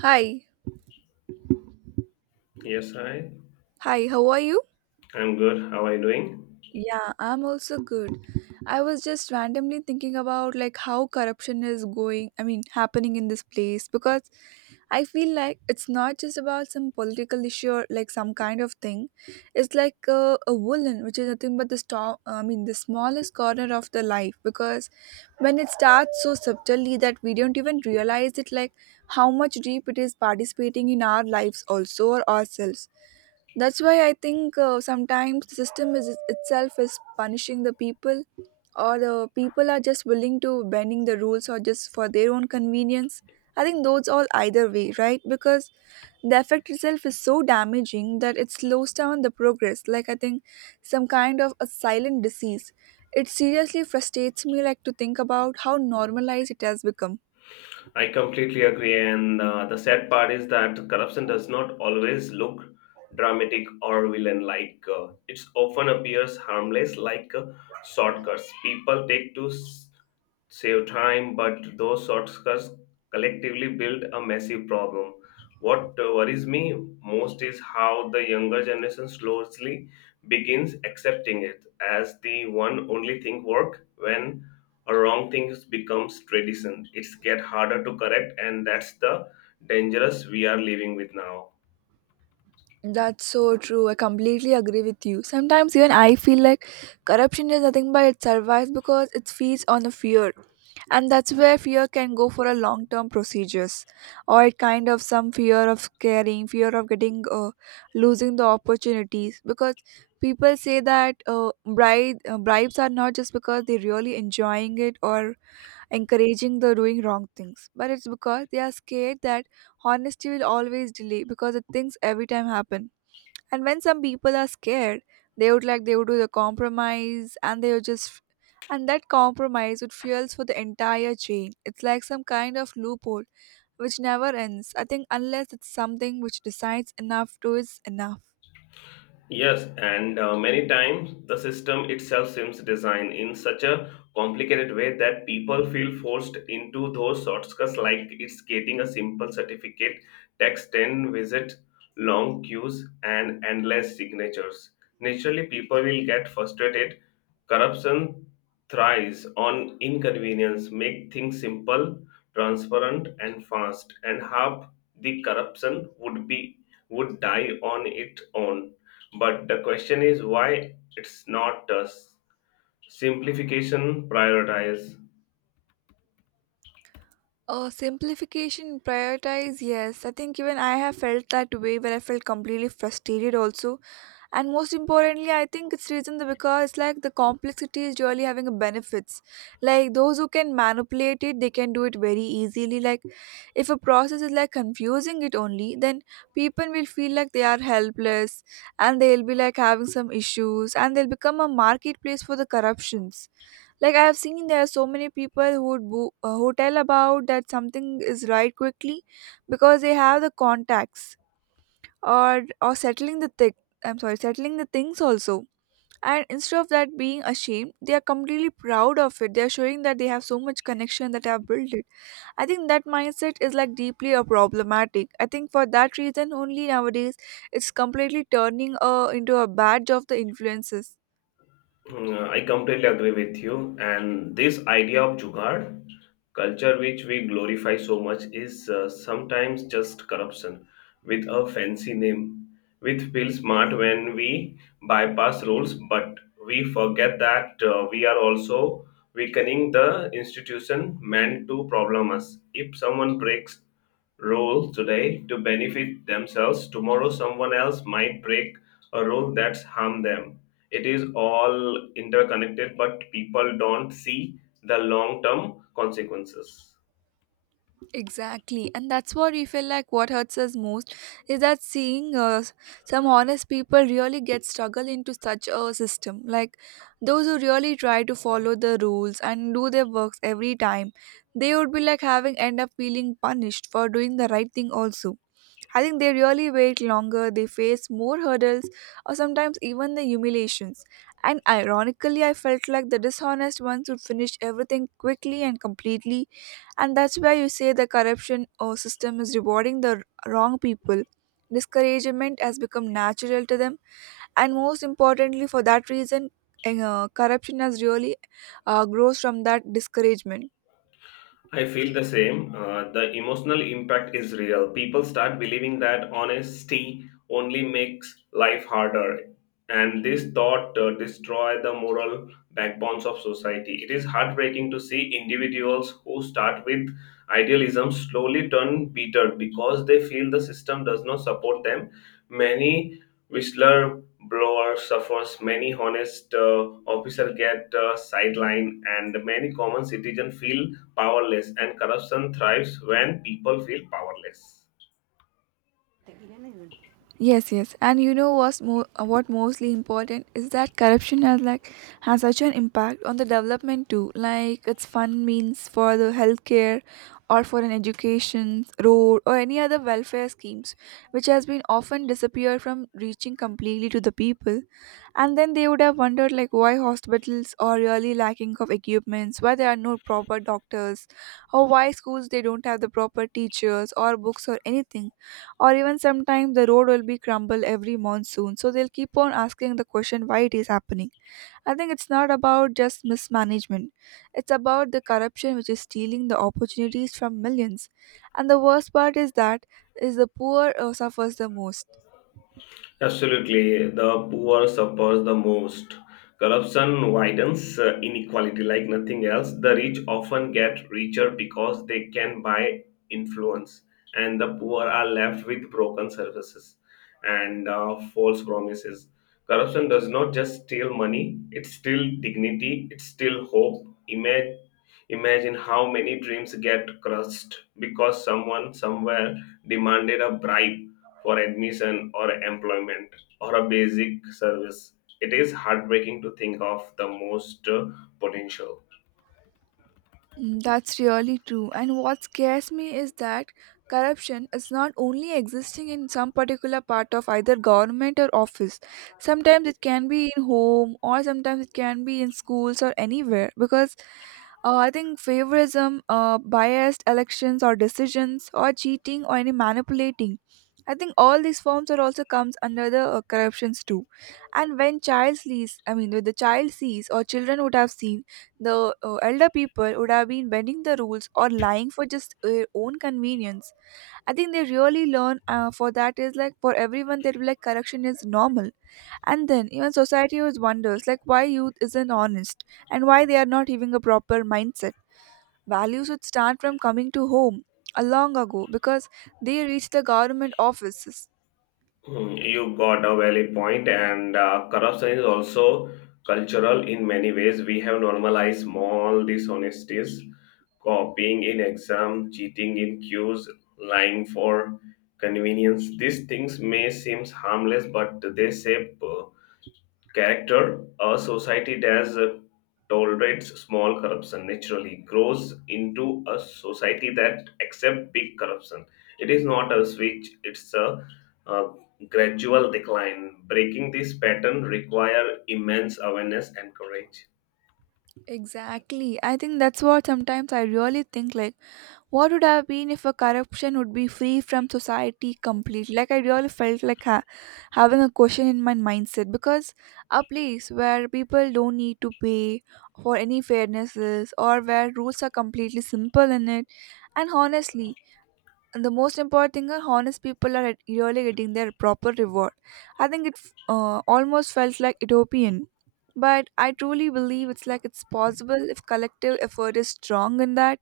Hi. Yes, hi. Hi, how are you? I'm good. How are you doing? Yeah, I'm also good. I was just randomly thinking about how corruption is going, happening in this place, because I feel like it's not just about some political issue or like some kind of thing. It's like a woolen, which is nothing but the storm, the smallest corner of the life, because when it starts so subtly that we don't even realize it, like how much deep it is participating in our lives also or ourselves. That's why I think sometimes the system is itself is punishing the people, or the people are just willing to bending the rules or just for their own convenience. I think those all either way, right? Because the effect itself is so damaging that it slows down the progress. Like I think some kind of a silent disease. It seriously frustrates me like to think about how normalized it has become. I completely agree. And the sad part is that corruption does not always look dramatic or villain like. It often appears harmless, like shortcuts people take to save time, but those shortcuts collectively build a massive problem. What worries me most is how the younger generation slowly begins accepting it as the one only thing work when a wrong thing becomes tradition. It's get harder to correct, and that's the dangerous we are living with now. That's so true. I completely agree with you. Sometimes even I feel like corruption is nothing but it survives because it feeds on the fear. And that's where fear can go for a long term procedures. Or it kind of some fear of scaring, fear of getting losing the opportunities. Because people say that bribes are not just because they're really enjoying it or encouraging the doing wrong things, but it's because they are scared that honesty will always delay because the things every time happen. And when some people are scared, they would do the compromise and they would just and that compromise would fuels for the entire chain. It's like some kind of loophole which never ends. I think unless it's something which decides enough to is enough. Yes, and many times the system itself seems designed in such a complicated way that people feel forced into those shortcuts, like it's getting a simple certificate, text 10 visit, long queues, and endless signatures. Naturally, people will get frustrated. Corruption thrives on inconvenience, make things simple, transparent, and fast, and half the corruption would die on its own, but the question is why it's not a simplification prioritize. Oh, simplification, prioritize, yes. I think even I have felt that way where I felt completely frustrated also, and most importantly I think it's reason the because like the complexity is really having a benefits. Like those who can manipulate it, they can do it very easily. Like if a process is like confusing it only, then people will feel like they are helpless and they'll be like having some issues and they'll become a marketplace for the corruptions. Like I have seen there are so many people who would who tell about that something is right quickly because they have the contacts or settling the thing, I'm sorry, settling the things also, and instead of that being ashamed, they are completely proud of it. They are showing that they have so much connection that they have built it. I think that mindset is like deeply a problematic. I think for that reason only nowadays it's completely turning into a badge of the influences. I completely agree with you. And this idea of jugaad culture, which we glorify so much, is sometimes just corruption with a fancy name. We feel smart when we bypass rules, but we forget that we are also weakening the institution meant to problem us. If someone breaks rule today to benefit themselves, tomorrow someone else might break a rule that's harm them. It is all interconnected, but people don't see the long term consequences. Exactly, and that's what we feel like. What hurts us most is that seeing some honest people really get struggle into such a system. Like those who really try to follow the rules and do their works every time, they would be like having end up feeling punished for doing the right thing also. I think they really wait longer, they face more hurdles, or sometimes even the humiliations. And ironically, I felt like the dishonest ones would finish everything quickly and completely, and that's why you say the corruption or system is rewarding the wrong people. Discouragement has become natural to them, and most importantly for that reason, corruption has really grows from that discouragement. I feel the same. The emotional impact is real. People start believing that honesty only makes life harder, and this thought destroy the moral backbones of society. It is heartbreaking to see individuals who start with idealism slowly turn bitter because they feel the system does not support them. Many whistleblower suffers, many honest officer get sidelined, and many common citizen feel powerless, and corruption thrives when people feel powerless. Yes, yes, and you know what's more, what mostly important is that corruption has like has such an impact on the development too. Like it's fund means for the healthcare, or for an education, road, or any other welfare schemes, which has been often disappeared from reaching completely to the people, and then they would have wondered like why hospitals are really lacking of equipments, why there are no proper doctors, or why schools they don't have the proper teachers or books or anything, or even sometimes the road will be crumbled every monsoon, so they'll keep on asking the question why it is happening. I think it's not about just mismanagement. It's about the corruption which is stealing the opportunities from millions. And the worst part is that is the poor suffers the most. Absolutely, the poor suffers the most. Corruption widens inequality like nothing else. The rich often get richer because they can buy influence, and the poor are left with broken services and false promises. Corruption does not just steal money, it steals dignity, it steals hope. Imagine, how many dreams get crushed because someone somewhere demanded a bribe for admission or employment or a basic service. It is heartbreaking to think of the most potential. Mm, that's really true. And what scares me is that corruption is not only existing in some particular part of either government or office. Sometimes it can be in home or sometimes it can be in schools or anywhere, because I think favoritism, biased elections or decisions, or cheating or any manipulating. I think all these forms are also comes under the corruptions too. And when child sees, I mean, when the child sees or children would have seen, the elder people would have been bending the rules or lying for just their own convenience, I think they really learn for that is like for everyone, they'll be like correction is normal, and then even society always wonders like why youth isn't honest and why they are not having a proper mindset. Values would start from coming to home a long ago because they reach the government offices. Hmm, you got a valid point, and corruption is also cultural in many ways. We have normalized small dishonesties, copying in exam, cheating in queues, lying for convenience. These things may seem harmless, but they shape character. A society that tolerates small corruption naturally grows into a society that accepts big corruption. It is not a switch; it's a gradual decline. Breaking this pattern requires immense awareness and courage. Exactly, I think that's what sometimes I really think like what would have been if a corruption would be free from society completely? Like I really felt like having a question in my mindset, because a place where people don't need to pay for any fairnesses or where rules are completely simple in it. And honestly, the most important thing are honest people are really getting their proper reward. I think it almost felt like utopian. But I truly believe it's like it's possible if collective effort is strong in that,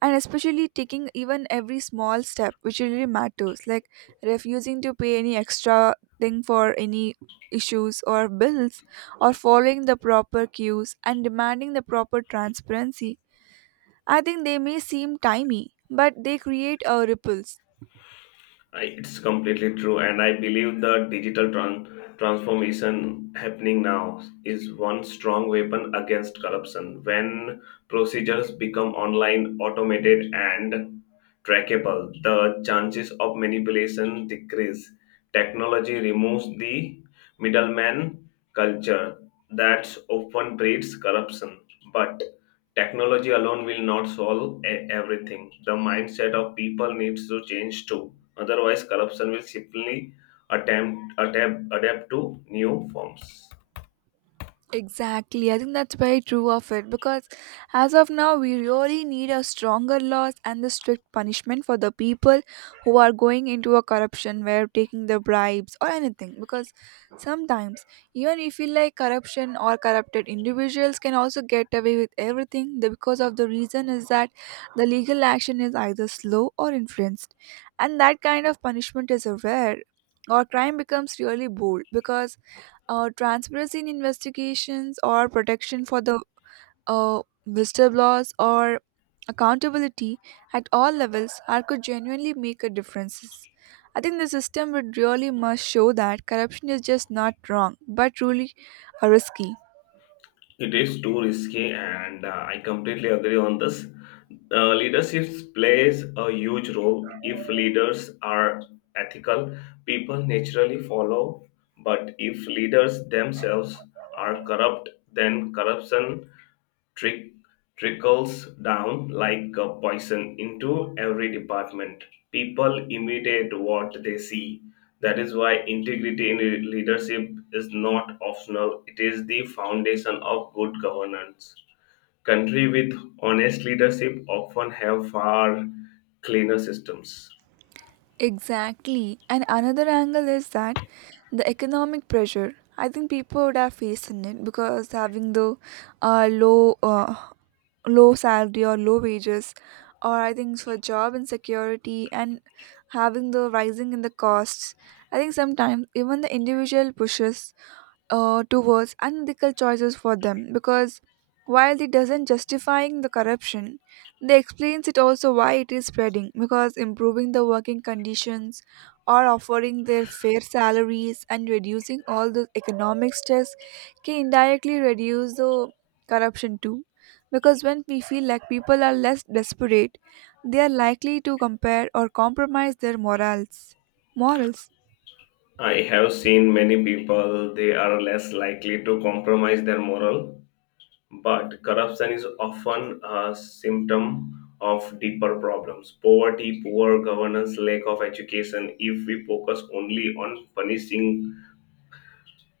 and especially taking even every small step which really matters, like refusing to pay any extra thing for any issues or bills, or following the proper cues and demanding the proper transparency. I think they may seem timey, but they create a ripples. It's completely true, and I believe the digital transformation happening now is one strong weapon against corruption. When procedures become online, automated, and trackable, the chances of manipulation decrease. Technology removes the middleman culture that often breeds corruption, but technology alone will not solve everything. The mindset of people needs to change too. Otherwise, corruption will simply attempt, adapt to new forms. Exactly. I think that's very true of it, because as of now, we really need a stronger laws and the strict punishment for the people who are going into a corruption where taking the bribes or anything. Because sometimes, even if you like corruption or corrupted individuals can also get away with everything because of the reason is that the legal action is either slow or influenced, and that kind of punishment is a rare. Or crime becomes really bold, because transparency in investigations or protection for the uh, whistleblowers or accountability at all levels are could genuinely make a difference. I think the system would really must show that corruption is just not wrong but truly risky. It is too risky, and I completely agree on this. Leadership plays a huge role. If leaders are ethical, people naturally follow. But if leaders themselves are corrupt, then corruption trick trickles down like a poison into every department. People imitate what they see. That is why integrity in leadership is not optional. It is the foundation of good governance. Country with honest leadership often have far cleaner systems. Exactly. And another angle is that the economic pressure. I think people would have faced in it, because having the uh, low uh, low salary or low wages, or I think for job insecurity and having the rising in the costs. I think sometimes even the individual pushes towards unethical choices for them, because while it doesn't justifying the corruption, they explains it also why it is spreading, because improving the working conditions or offering their fair salaries and reducing all the economic stress can indirectly reduce the corruption too, because when we feel like people are less desperate, they are likely to compare or compromise their morals. I have seen many people they are less likely to compromise their moral. But corruption is often a symptom of deeper problems: poverty, poor governance, lack of education. If we focus only on punishing,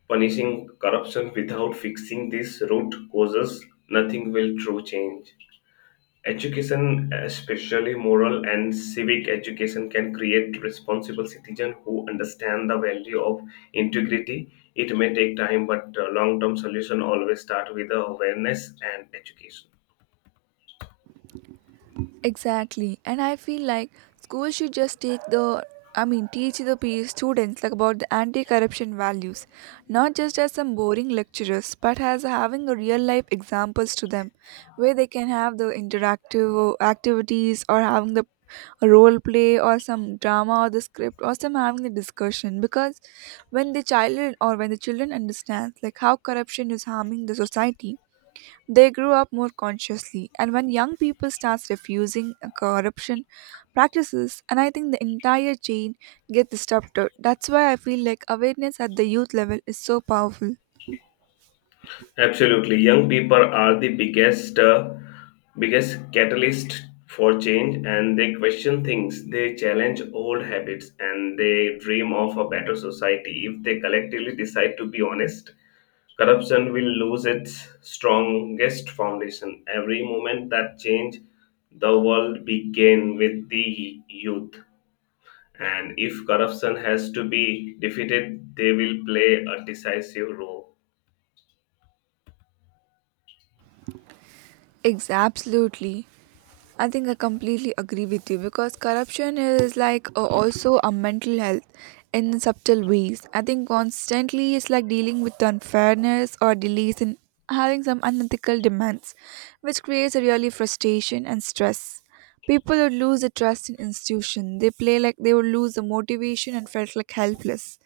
punishing corruption without fixing these root causes, nothing will true change. Education, especially moral and civic education, can create responsible citizens who understand the value of integrity. It may take time, but long term solution always start with awareness and education. Exactly. And I feel like school should just take the, I mean, teach the students like about the anti-corruption values, not just as some boring lecturers, but as having a real life examples to them, where they can have the interactive activities or having the role play or some drama or the script or some having the discussion, because when the child or when the children understands like how corruption is harming the society, they grew up more consciously, and when young people start refusing corruption practices, and I think the entire chain gets disrupted. That's why I feel like awareness at the youth level is so powerful. Absolutely. Young people are the biggest catalyst for change, and they question things, they challenge old habits, and they dream of a better society. If they collectively decide to be honest, corruption will lose its strongest foundation. Every moment that change the world began with the youth. And if corruption has to be defeated, they will play a decisive role. Absolutely. I think I completely agree with you because corruption is like also a mental health in subtle ways. I think constantly it's like dealing with unfairness or delays in having some unethical demands, which creates a really frustration and stress. People would lose the trust in institution. They play like they would lose the motivation and felt like helpless.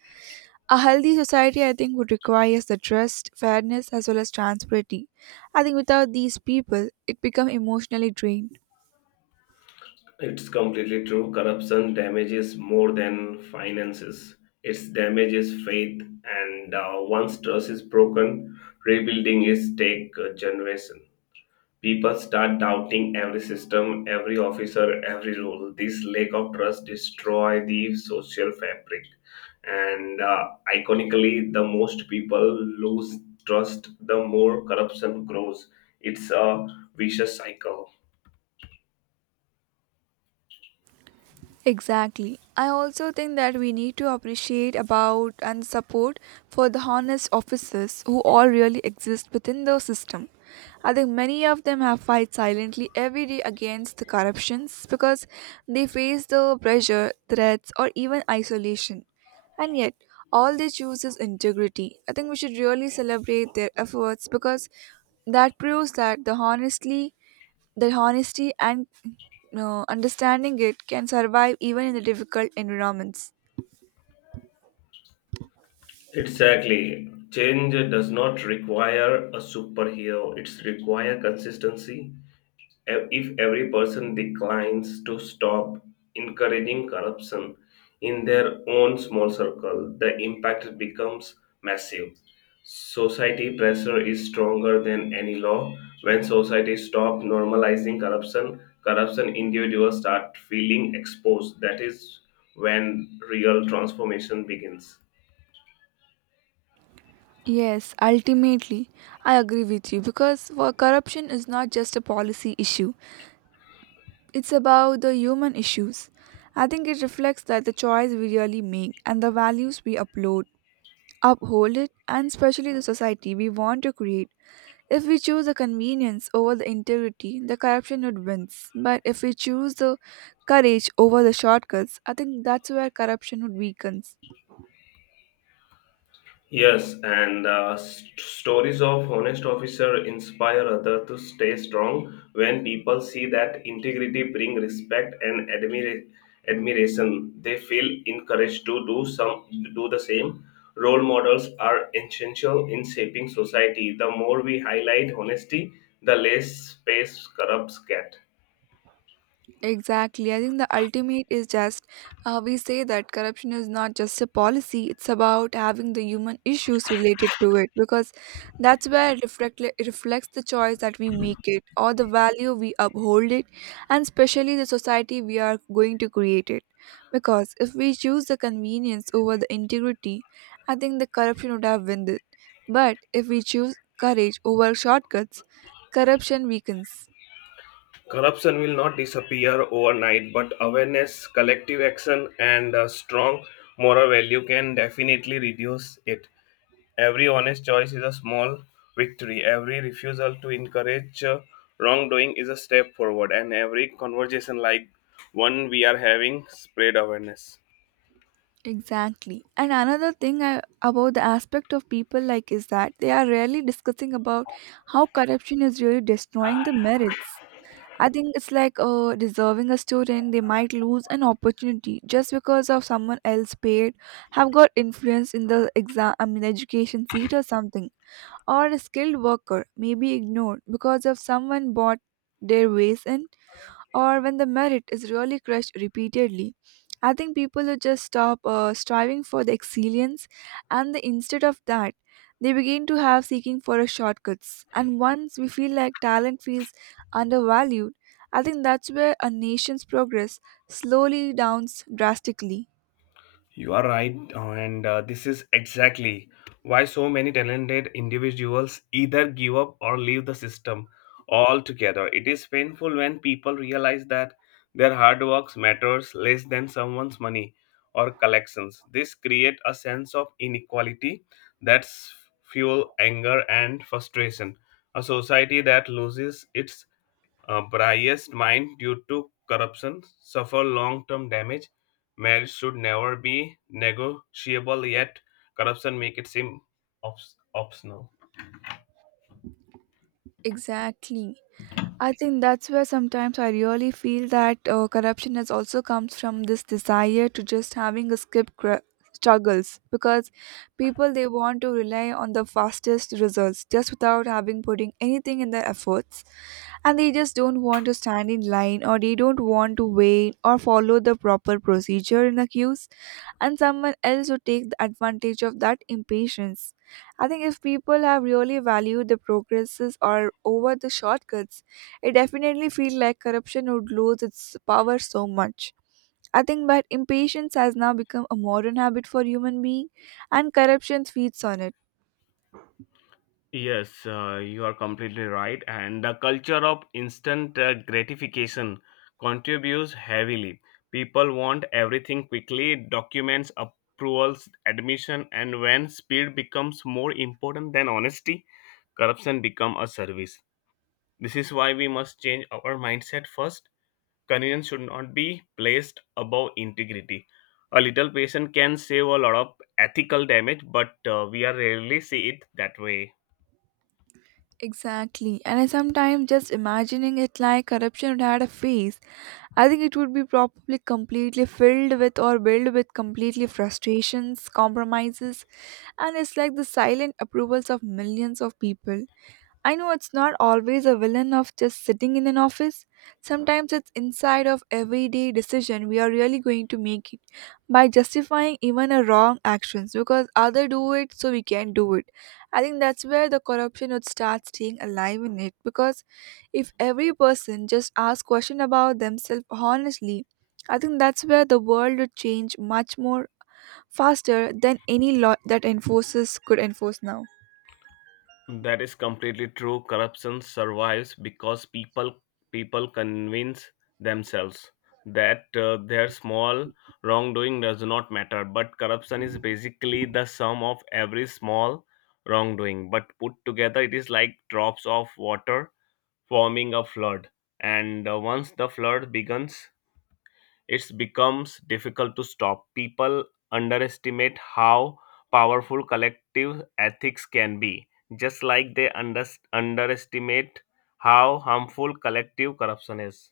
A healthy society, I think, would require the trust, fairness, as well as transparency. I think without these people, it becomes emotionally drained. It's completely true. Corruption damages more than finances. It damages faith, and once trust is broken, rebuilding is take a generation. People start doubting every system, every officer, every rule. This lack of trust destroy the social fabric, and iconically, the most people lose trust, the more corruption grows. It's a vicious cycle. Exactly. I also think that we need to appreciate about and support for the honest officers who all really exist within the system. I think many of them have fight silently every day against the corruptions, because they face the pressure, threats or even isolation. And yet all they choose is integrity. I think we should really celebrate their efforts because that proves that their honesty and understanding it can survive even in the difficult environments. Exactly. Change does not require a superhero, it's require consistency. If every person declines to stop encouraging corruption in their own small circle, the impact becomes massive. Society pressure is stronger than any law. When society stops normalizing corruption, corruption individuals start feeling exposed. That is when real transformation begins. Yes, ultimately, I agree with you, because for corruption is not just a policy issue. It's about the human issues. I think it reflects that the choice we really make and the values we uphold it, and especially the society we want to create. If we choose the convenience over the integrity, the corruption would win. But if we choose the courage over the shortcuts, I think that's where corruption would weaken. Yes, and stories of honest officer inspire other to stay strong when people see that integrity bring respect and admiration. They feel encouraged to do the same. Role models are essential in shaping society. The more we highlight honesty, the less space corrupts get. Exactly. I think the ultimate is just, we say that corruption is not just a policy, it's about having the human issues related to it, because that's where it reflects the choice that we make it, or the value we uphold it, and especially the society we are going to create it. Because if we choose the convenience over the integrity, I think the corruption would have won it. But if we choose courage over shortcuts, corruption weakens. Corruption will not disappear overnight, but awareness, collective action, and a strong moral value can definitely reduce it. Every honest choice is a small victory. Every refusal to encourage wrongdoing is a step forward, and every conversation like one we are having spread awareness. Exactly. And another thing about the aspect of people, like, is that they are rarely discussing about how corruption is really destroying the merits. I think it's like, deserving a student, they might lose an opportunity just because of someone else paid, have got influence in the exam, I mean education seat or something, or a skilled worker may be ignored because of someone bought their ways in, or when the merit is really crushed repeatedly, I think people who just stop striving for the excellence, instead of that, they begin to have seeking for a shortcuts. And once we feel like talent feels undervalued, I think that's where a nation's progress slowly downs drastically. You are right, and this is exactly why so many talented individuals either give up or leave the system altogether. It is painful when people realize that their hard work matters less than someone's money or collections. This creates a sense of inequality that fuel anger and frustration. A society that loses its a biased mind due to corruption suffer long-term damage. Marriage should never be negotiable. Yet corruption make it seem optional. Exactly. I think that's where sometimes I really feel that, corruption has also comes from this desire to just having a struggles, because people, they want to rely on the fastest results just without having putting anything in their efforts, and they just don't want to stand in line, or they don't want to wait or follow the proper procedure in the queues, and someone else would take the advantage of that impatience. I think if people have really valued the progresses or over the shortcuts, it definitely feels like corruption would lose its power so much. I think that impatience has now become a modern habit for human being, and corruption feeds on it. Yes, you are completely right. And the culture of instant gratification contributes heavily. People want everything quickly, documents, approvals, admission, and when speed becomes more important than honesty, corruption become a service. This is why we must change our mindset first. Convenience should not be placed above integrity. A little patience can save a lot of ethical damage, but we are rarely see it that way. Exactly. And I sometimes just imagining it, like, corruption would had a face. I think it would be probably completely filled with or built with completely frustrations, compromises, and it's like the silent approvals of millions of people. I know it's not always a villain of just sitting in an office. Sometimes it's inside of everyday decision we are really going to make it, by justifying even a wrong actions because other do it so we can do it. I think that's where the corruption would start staying alive in it, because if every person just asks question about themselves honestly, I think that's where the world would change much more faster than any law that enforces could enforce now. That is completely true. Corruption survives because people convince themselves that their small wrongdoing does not matter. But corruption is basically the sum of every small wrongdoing. But put together, it is like drops of water forming a flood. And once the flood begins, it becomes difficult to stop. People underestimate how powerful collective ethics can be, just like they underestimate how harmful collective corruption is.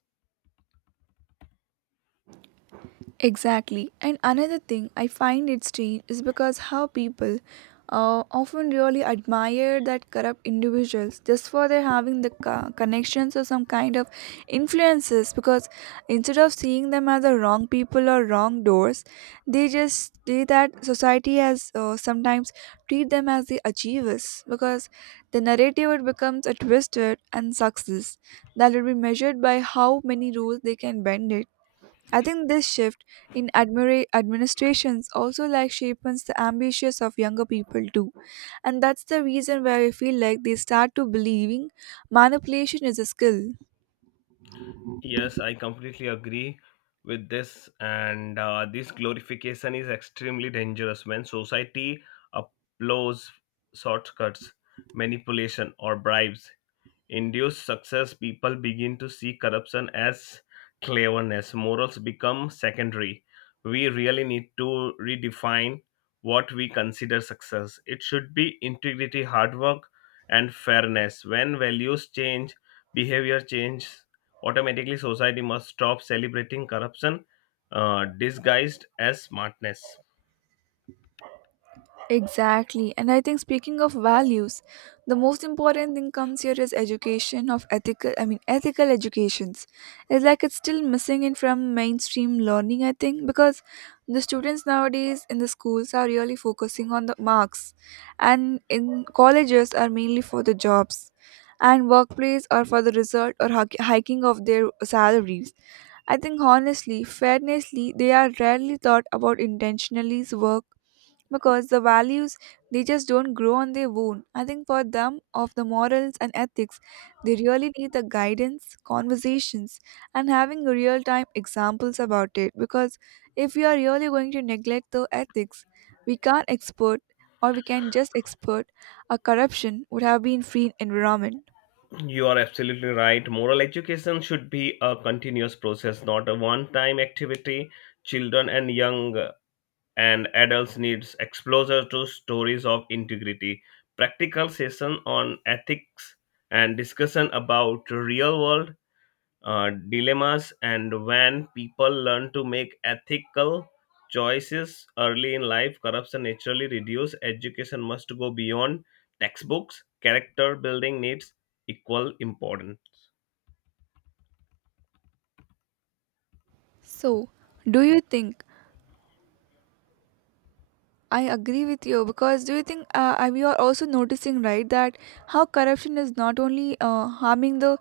Exactly. And another thing I find it strange is because how people often really admire that corrupt individuals just for their having the connections or some kind of influences, because instead of seeing them as the wrong people or wrong doors, they just say that society has, sometimes treat them as the achievers, because the narrative, it becomes a twisted, and success that will be measured by how many rules they can bend it. I think this shift in administrations also, like, shapes the ambitions of younger people too. And that's the reason why I feel like they start to believing manipulation is a skill. Yes, I completely agree with this, and this glorification is extremely dangerous. When society applauds shortcuts, manipulation, or bribes induce success, people begin to see corruption as cleverness. Morals become secondary. We really need to redefine what we consider success. It should be integrity, hard work, and fairness. When values change, behavior changes automatically. Society must stop celebrating corruption disguised as smartness. Exactly. And I think speaking of values, the most important thing comes here is education of ethical, I mean ethical educations. It's like, it's still missing it from mainstream learning, I think, because the students nowadays in the schools are really focusing on the marks, and in colleges are mainly for the jobs, and workplace are for the result or hiking of their salaries. I think honestly, fairnessly, they are rarely thought about intentionally's work, because the values, they just don't grow on their own. I think for them, of the morals and ethics, they really need the guidance, conversations, and having real time examples about it, because if we are really going to neglect the ethics, we can't export, or we can just export a corruption would have been free environment. You are absolutely right. Moral education should be a continuous process, not a one time activity. Children and young and adults needs exposure to stories of integrity, practical session on ethics, and discussion about real world dilemmas. And when people learn to make ethical choices early in life, corruption naturally reduces. Education must go beyond textbooks; character building needs equal importance. So, do you think, I agree with you, because do you think, we are also noticing, right, that how corruption is not only harming the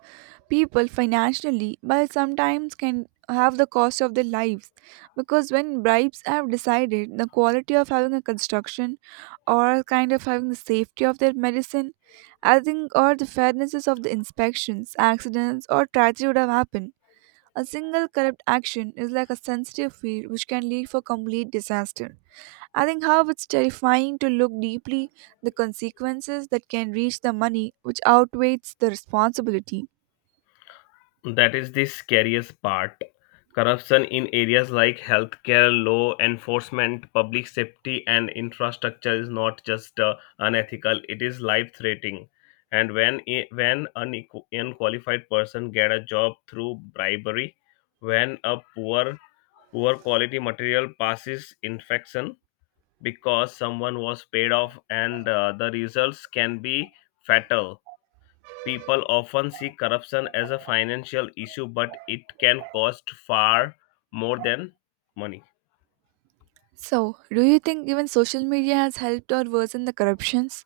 people financially, but sometimes can have the cost of their lives, because when bribes have decided the quality of having a construction, or kind of having the safety of their medicine, I think, or the fairnesses of the inspections, accidents or tragedy would have happened. A single corrupt action is like a sensitive field which can lead for complete disaster. I think how it's terrifying to look deeply the consequences that can reach the money which outweighs the responsibility. That is the scariest part. Corruption in areas like healthcare, law enforcement, public safety, and infrastructure is not just unethical; it is life-threatening. And when unqualified person get a job through bribery, when a poor quality material passes infection because someone was paid off, and the results can be fatal. People often see corruption as a financial issue, but it can cost far more than money. So, do you think even social media has helped or worsened the corruptions?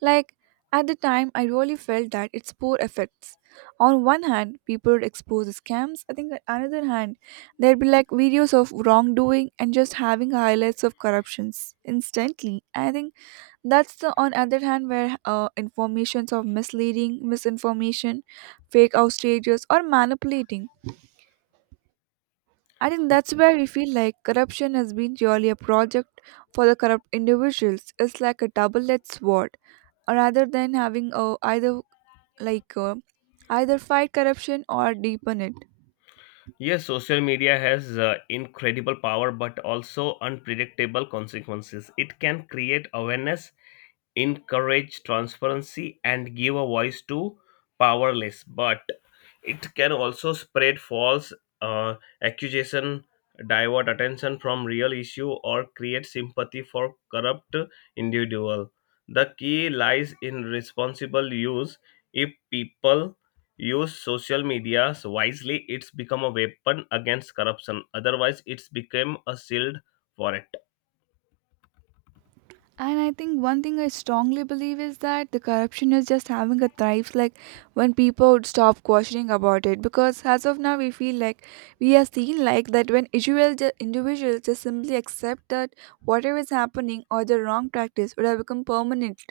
Like, at the time, I really felt that its poor effects. On one hand, people would expose the scams. I think on another hand, there'd be like videos of wrongdoing and just having highlights of corruptions instantly. I think that's the on other hand where, informations of misleading, misinformation, fake outrages, or manipulating. I think that's where we feel like corruption has been purely a project for the corrupt individuals. It's like a double-edged sword. Rather than having a either, like, either fight corruption or deepen it. Yes, social media has incredible power but also unpredictable consequences. It can create awareness, encourage transparency, and give a voice to powerless. But it can also spread false uh, accusation, divert attention from real issue, or create sympathy for corrupt individual. The key lies in responsible use. If people use social media wisely, it's become a weapon against corruption. Otherwise, it's become a shield for it. And I think one thing I strongly believe is that the corruption is just having a thrive, like, when people would stop questioning about it. Because as of now, we feel like we are seen like that, when individuals just simply accept that whatever is happening or the wrong practice would have become permanent,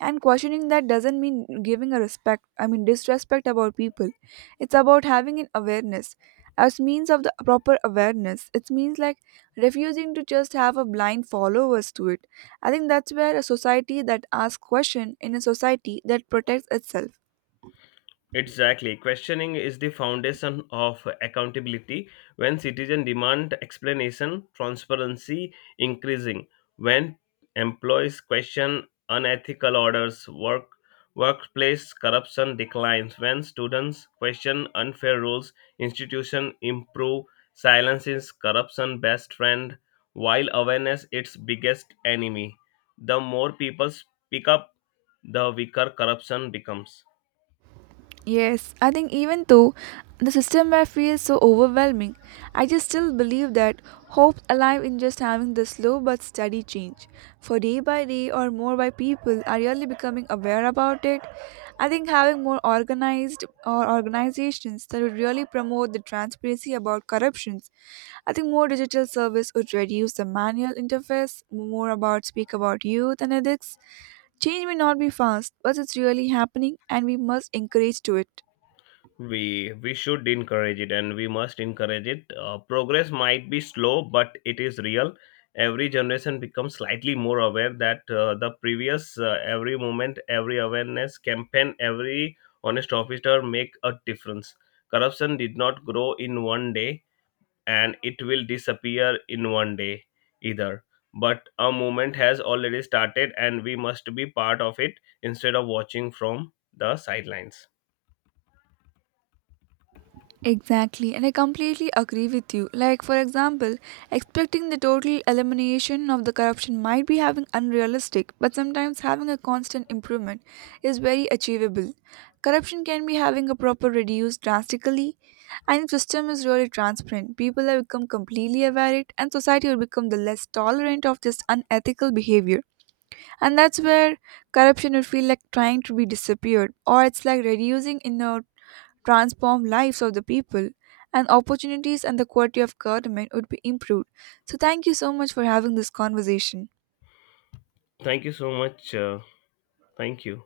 and questioning that doesn't mean giving a respect, I mean disrespect about people. It's about having an awareness. As means of the proper awareness, it means, like, refusing to just have a blind followers to it. I think that's where a society that asks question, in a society that protects itself. Exactly. Questioning is the foundation of accountability. When citizens demand explanation, transparency increasing. When employees question unethical orders, workplace corruption declines. When students question unfair rules, institution improve. Silence is corruption best friend, while awareness its biggest enemy. The more people speak up, the weaker corruption becomes. Yes, I think even though the system may feel so overwhelming, I just still believe that hope's alive in just having the slow but steady change. For day by day or more by, people are really becoming aware about it. I think having more organized or organizations that would really promote the transparency about corruptions. I think more digital service would reduce the manual interface, more about speak about youth and ethics. Change may not be fast, but it's really happening, and we must encourage to it. We should encourage it, and we must encourage it. Progress might be slow, but it is real. Every generation becomes slightly more aware that the previous every moment, every awareness campaign, every honest officer make a difference. Corruption did not grow in one day, and it will disappear in one day either. But a movement has already started, and we must be part of it instead of watching from the sidelines. Exactly, and I completely agree with you. Like, for example, expecting the total elimination of the corruption might be having unrealistic, but sometimes having a constant improvement is very achievable. Corruption can be having a proper reduced drastically, and if system is really transparent, people have become completely aware it, and society will become the less tolerant of this unethical behavior. And that's where corruption would feel like trying to be disappeared, or it's like reducing in the transform lives of the people, and opportunities and the quality of government would be improved. So, thank you so much for having this conversation. thank you so much uh, Thank you.